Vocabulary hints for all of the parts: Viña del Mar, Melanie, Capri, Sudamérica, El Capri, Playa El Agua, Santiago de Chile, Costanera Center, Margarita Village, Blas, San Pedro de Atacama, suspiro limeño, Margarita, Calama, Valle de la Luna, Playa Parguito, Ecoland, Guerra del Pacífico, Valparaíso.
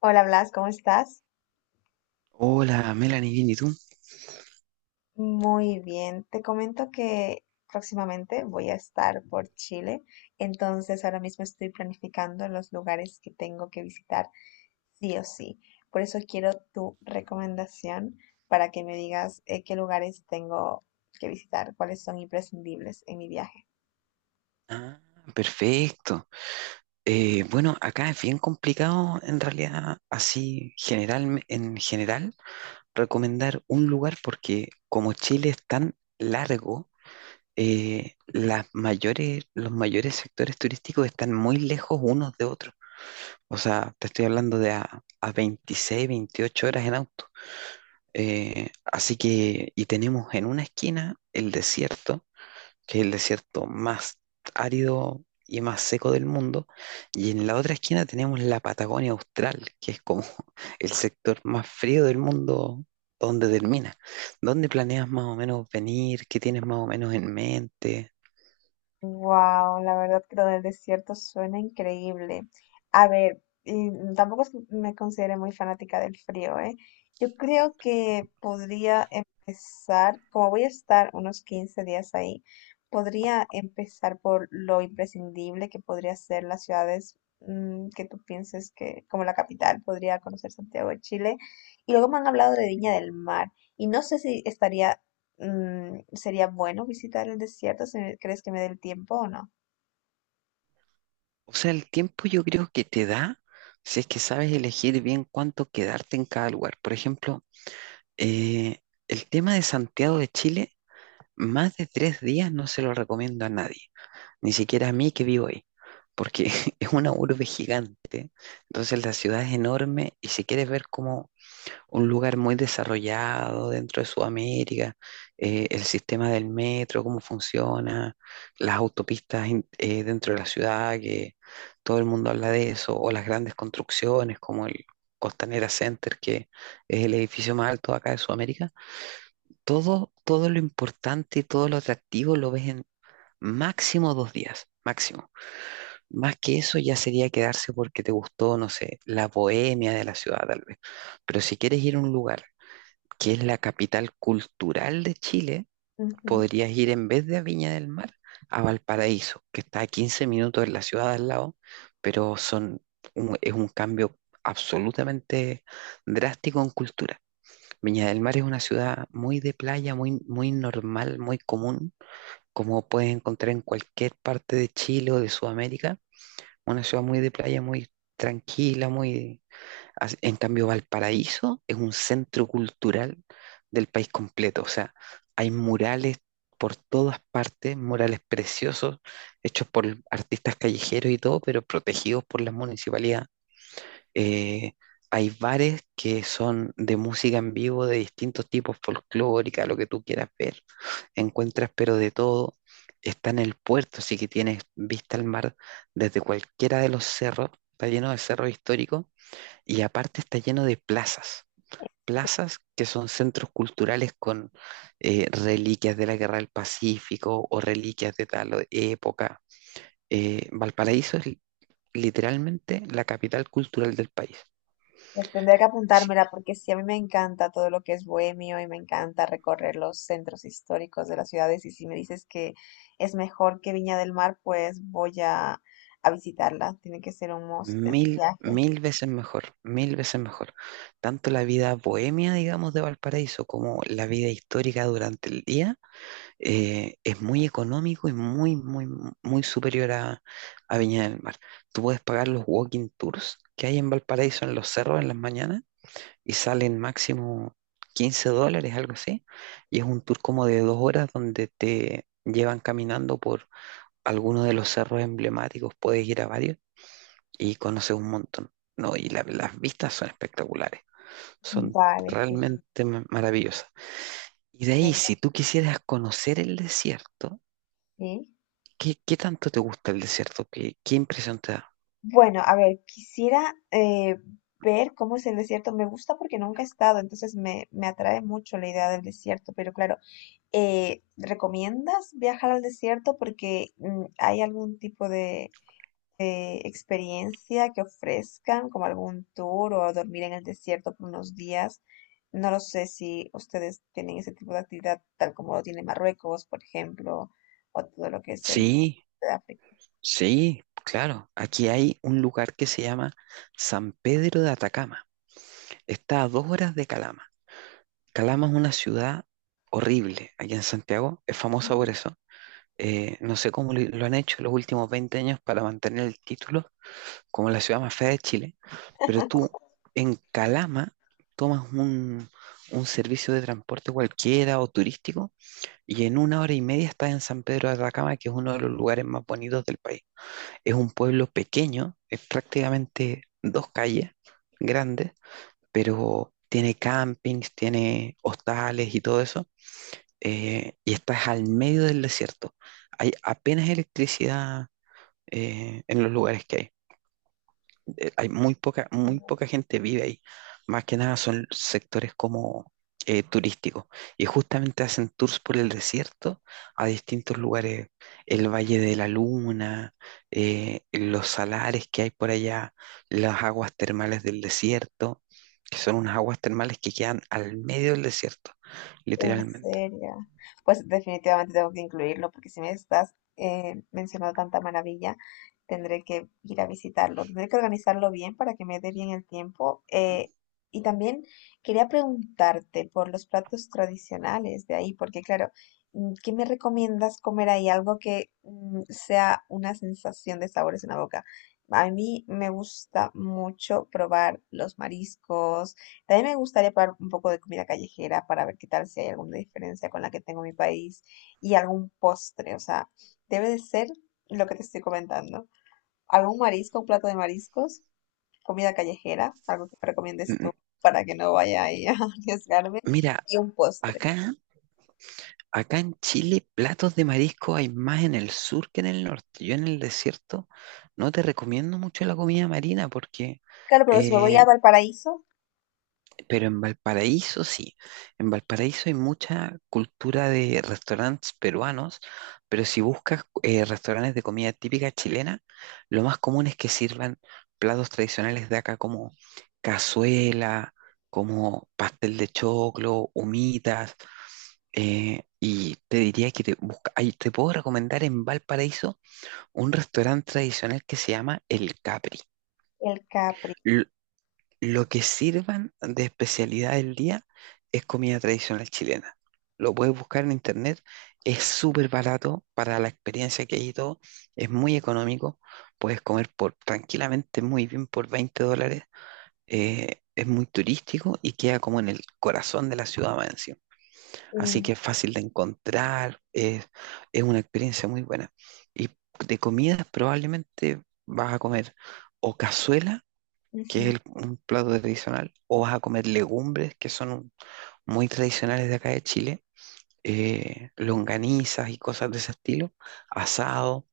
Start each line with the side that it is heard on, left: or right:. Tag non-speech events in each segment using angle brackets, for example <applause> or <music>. left: Hola Blas, ¿cómo estás?
right: Hola, Melanie, bien, ¿y tú?
left: Muy bien. Te comento que próximamente voy a estar por Chile, entonces ahora mismo estoy planificando los lugares que tengo que visitar sí o sí. Por eso quiero tu recomendación para que me digas qué lugares tengo que visitar, cuáles son imprescindibles en mi viaje.
right: Ah, perfecto. Bueno, acá es bien complicado en realidad, así general, en general, recomendar un lugar porque como Chile es tan largo, los mayores sectores turísticos están muy lejos unos de otros. O sea, te estoy hablando de a 26, 28 horas en auto. Así que, y tenemos en una esquina el desierto que es el desierto más árido y más seco del mundo, y en la otra esquina tenemos la Patagonia Austral, que es como <laughs> el sector más frío del mundo donde termina. ¿Dónde planeas más o menos venir? ¿Qué tienes más o menos en mente?
left: Wow, la verdad que lo del desierto suena increíble. A ver, y tampoco es que me considere muy fanática del frío, ¿eh? Yo creo que podría empezar, como voy a estar unos 15 días ahí, podría empezar por lo imprescindible que podría ser las ciudades que tú pienses que, como la capital, podría conocer Santiago de Chile. Y luego me han hablado de Viña del Mar. Y no sé si estaría sería bueno visitar el desierto si crees que me dé el tiempo o no.
right: O sea, el tiempo yo creo que te da si es que sabes elegir bien cuánto quedarte en cada lugar. Por ejemplo, eh, el tema de Santiago de Chile, más de 3 días no se lo recomiendo a nadie. Ni siquiera a mí que vivo ahí, porque <laughs> es una urbe gigante, entonces la ciudad es enorme y si quieres ver como un lugar muy desarrollado dentro de Sudamérica, el sistema del metro, cómo funciona, las autopistas dentro de la ciudad, que todo el mundo habla de eso, o las grandes construcciones como Costanera Center, que es el edificio más alto acá de Sudamérica, todo, todo lo importante y todo lo atractivo lo ves en máximo 2 días, máximo. Más que eso ya sería quedarse porque te gustó, no sé, la bohemia de la ciudad tal vez. Pero si quieres ir a un lugar que es la capital cultural de Chile,
left: Ujú.
right: podrías ir en vez de a Viña del Mar a Valparaíso, que está a 15 minutos de la ciudad al lado, pero son es un cambio absolutamente drástico en cultura. Viña del Mar es una ciudad muy de playa, muy, muy normal, muy común, como puedes encontrar en cualquier parte de Chile o de Sudamérica, una ciudad muy de playa, muy tranquila, muy... En cambio, Valparaíso es un centro cultural del país completo. O sea, hay murales por todas partes, murales preciosos, hechos por artistas callejeros y todo, pero protegidos por la municipalidad. Eh, Hay bares que son de música en vivo de distintos tipos, folclórica, lo que tú quieras ver. Encuentras pero de todo. Está en el puerto, así que tienes vista al mar desde cualquiera de los cerros. Está lleno de cerros históricos y aparte está lleno de plazas. Plazas que son centros culturales con reliquias de la Guerra del Pacífico o reliquias de tal época. Valparaíso es literalmente la capital cultural del país.
left: Pues tendría que apuntármela porque sí, a mí me encanta todo lo que es bohemio y me encanta recorrer los centros históricos de las ciudades y si me dices que es mejor que Viña del Mar, pues a visitarla. Tiene que ser un must en el
right: Mil,
left: viaje.
right: mil veces mejor, mil veces mejor. Tanto la vida bohemia, digamos, de Valparaíso como la vida histórica durante el día es muy económico y muy, muy, muy superior a Viña del Mar. Tú puedes pagar los walking tours que hay en Valparaíso en los cerros en las mañanas y salen máximo $15, algo así. Y es un tour como de 2 horas donde te llevan caminando por algunos de los cerros emblemáticos. Puedes ir a varios y conoces un montón. No, y las vistas son espectaculares, son
left: Vale, genial.
right: realmente maravillosas. Y de ahí,
left: Venga,
right: si tú quisieras conocer el desierto,
left: sí.
right: ¿qué, qué tanto te gusta el desierto? ¿Qué, qué impresión te da?
left: Bueno, a ver, quisiera ver cómo es el desierto. Me gusta porque nunca he estado, entonces me atrae mucho la idea del desierto, pero claro. ¿Recomiendas viajar al desierto? Porque hay algún tipo de experiencia que ofrezcan, como algún tour o dormir en el desierto por unos días. No lo sé si ustedes tienen ese tipo de actividad, tal como lo tiene Marruecos, por ejemplo, o todo lo que es el norte
right: Sí,
left: de África.
right: sí, claro. Aquí hay un lugar que se llama San Pedro de Atacama. Está a 2 horas de Calama. Calama es una ciudad horrible aquí en Santiago, es famosa por eso. No sé cómo lo han hecho los últimos 20 años para mantener el título como la ciudad más fea de Chile, pero tú en Calama tomas un servicio de transporte cualquiera o turístico y en 1 hora y media estás en San Pedro de Atacama, que es uno de los lugares más bonitos del país. Es un pueblo pequeño, es prácticamente 2 calles grandes, pero tiene campings, tiene hostales y todo eso, y estás al medio del desierto. Hay apenas electricidad en los lugares que hay hay muy poca gente vive ahí. Más que nada son sectores como turísticos. Y justamente hacen tours por el desierto a distintos lugares. El Valle de la Luna, los salares que hay por allá, las aguas termales del desierto, que son unas aguas termales que quedan al medio del desierto,
left: En
right: literalmente.
left: serio. Pues definitivamente tengo que incluirlo porque si me estás mencionando tanta maravilla, tendré que ir a visitarlo. Tendré que organizarlo bien para que me dé bien el tiempo. Y también quería preguntarte por los platos tradicionales de ahí, porque claro, ¿qué me recomiendas comer ahí? Algo que sea una sensación de sabores en la boca. A mí me gusta mucho probar los mariscos, también me gustaría probar un poco de comida callejera para ver qué tal si hay alguna diferencia con la que tengo en mi país y algún postre. O sea, debe de ser lo que te estoy comentando. Algún marisco, un plato de mariscos, comida callejera, algo que me recomiendes tú
right: M-
left: para que no vaya ahí a <laughs> arriesgarme
right: Mira,
left: y un postre.
right: acá Acá en Chile, platos de marisco hay más en el sur que en el norte. Yo en el desierto no te recomiendo mucho la comida marina porque
left: Claro, pero si me voy
right: eh,
left: a Valparaíso,
right: pero en Valparaíso sí, en Valparaíso hay mucha cultura de restaurantes peruanos, pero si buscas restaurantes de comida típica chilena, lo más común es que sirvan platos tradicionales de acá como cazuela, como pastel de choclo, humitas, y te diría que te puedo recomendar en Valparaíso un restaurante tradicional que se llama El Capri.
left: el Capri.
right: Lo que sirvan de especialidad del día es comida tradicional chilena. Lo puedes buscar en internet, es súper barato para la experiencia que hay y todo, es muy económico, puedes comer tranquilamente muy bien por $20. Es muy turístico y queda como en el corazón de la ciudad más encima. Así
left: un-
right: que es fácil de encontrar, es una experiencia muy buena. Y de comidas probablemente vas a comer o cazuela, que es
left: ujú.
right: un plato tradicional, o vas a comer legumbres, que son muy tradicionales de acá de Chile, longanizas y cosas de ese estilo, asado,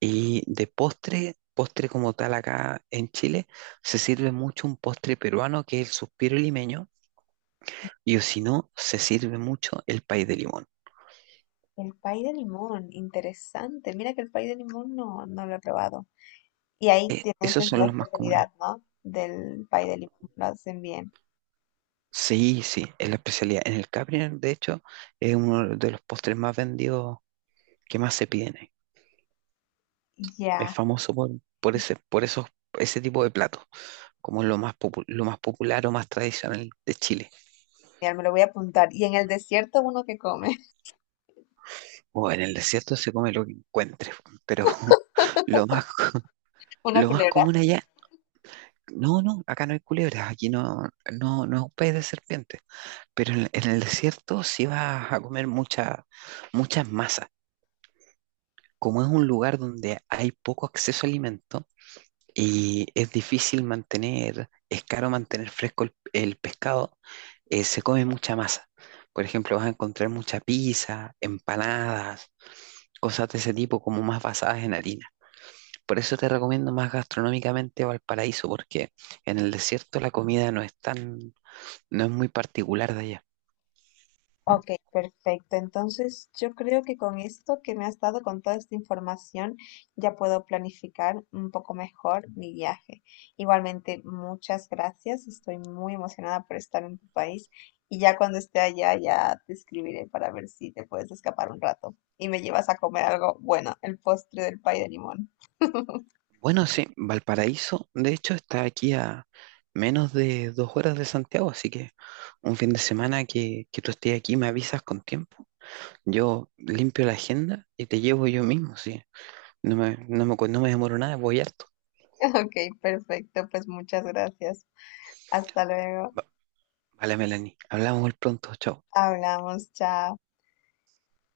right: y de postre, postre como tal acá en Chile, se sirve mucho un postre peruano que es el suspiro limeño, y o si no, se sirve mucho el pay de limón.
left: El pay de limón, interesante. Mira que el pay de limón no lo he probado. Y ahí tienes
right: Esos
left: es la
right: son los más comunes.
left: especialidad, ¿no? Del pay de limón, lo hacen bien.
right: Sí, sí, es la especialidad. En el Capri, de hecho, es uno de los postres más vendidos, que más se piden. Es
left: Ya,
right: famoso por ese, por esos, ese tipo de platos, como lo más lo más popular o más tradicional de Chile.
left: genial, me lo voy a apuntar. Y en el desierto uno que come, <laughs>
right: O en el desierto se come lo que encuentres, pero <laughs> lo más,
left: una
right: lo más
left: culebra.
right: común allá. No, no, acá no hay culebras, aquí no, no, no es un país de serpientes. Pero en el desierto sí vas a comer mucha, muchas masas. Como es un lugar donde hay poco acceso a alimentos, y es difícil mantener, es caro mantener fresco el pescado, se come mucha masa. Por ejemplo, vas a encontrar mucha pizza, empanadas, cosas de ese tipo como más basadas en harina. Por eso te recomiendo más gastronómicamente Valparaíso, porque en el desierto la comida no es tan, no es muy particular de allá.
left: Ok, perfecto. Entonces, yo creo que con esto que me has dado, con toda esta información, ya puedo planificar un poco mejor mi viaje. Igualmente, muchas gracias. Estoy muy emocionada por estar en tu país y ya cuando esté allá, ya te escribiré para ver si te puedes escapar un rato y me llevas a comer algo bueno, el postre del pay de limón. <laughs>
right: Bueno, sí, Valparaíso, de hecho, está aquí a menos de 2 horas de Santiago, así que un fin de semana que tú estés aquí me avisas con tiempo. Yo limpio la agenda y te llevo yo mismo, sí. No me, no me, no me demoro nada, voy harto.
left: Ok, perfecto. Pues muchas gracias. Hasta luego.
right: Va- Vale, Melanie, hablamos muy pronto, chao.
left: Hablamos. Chao.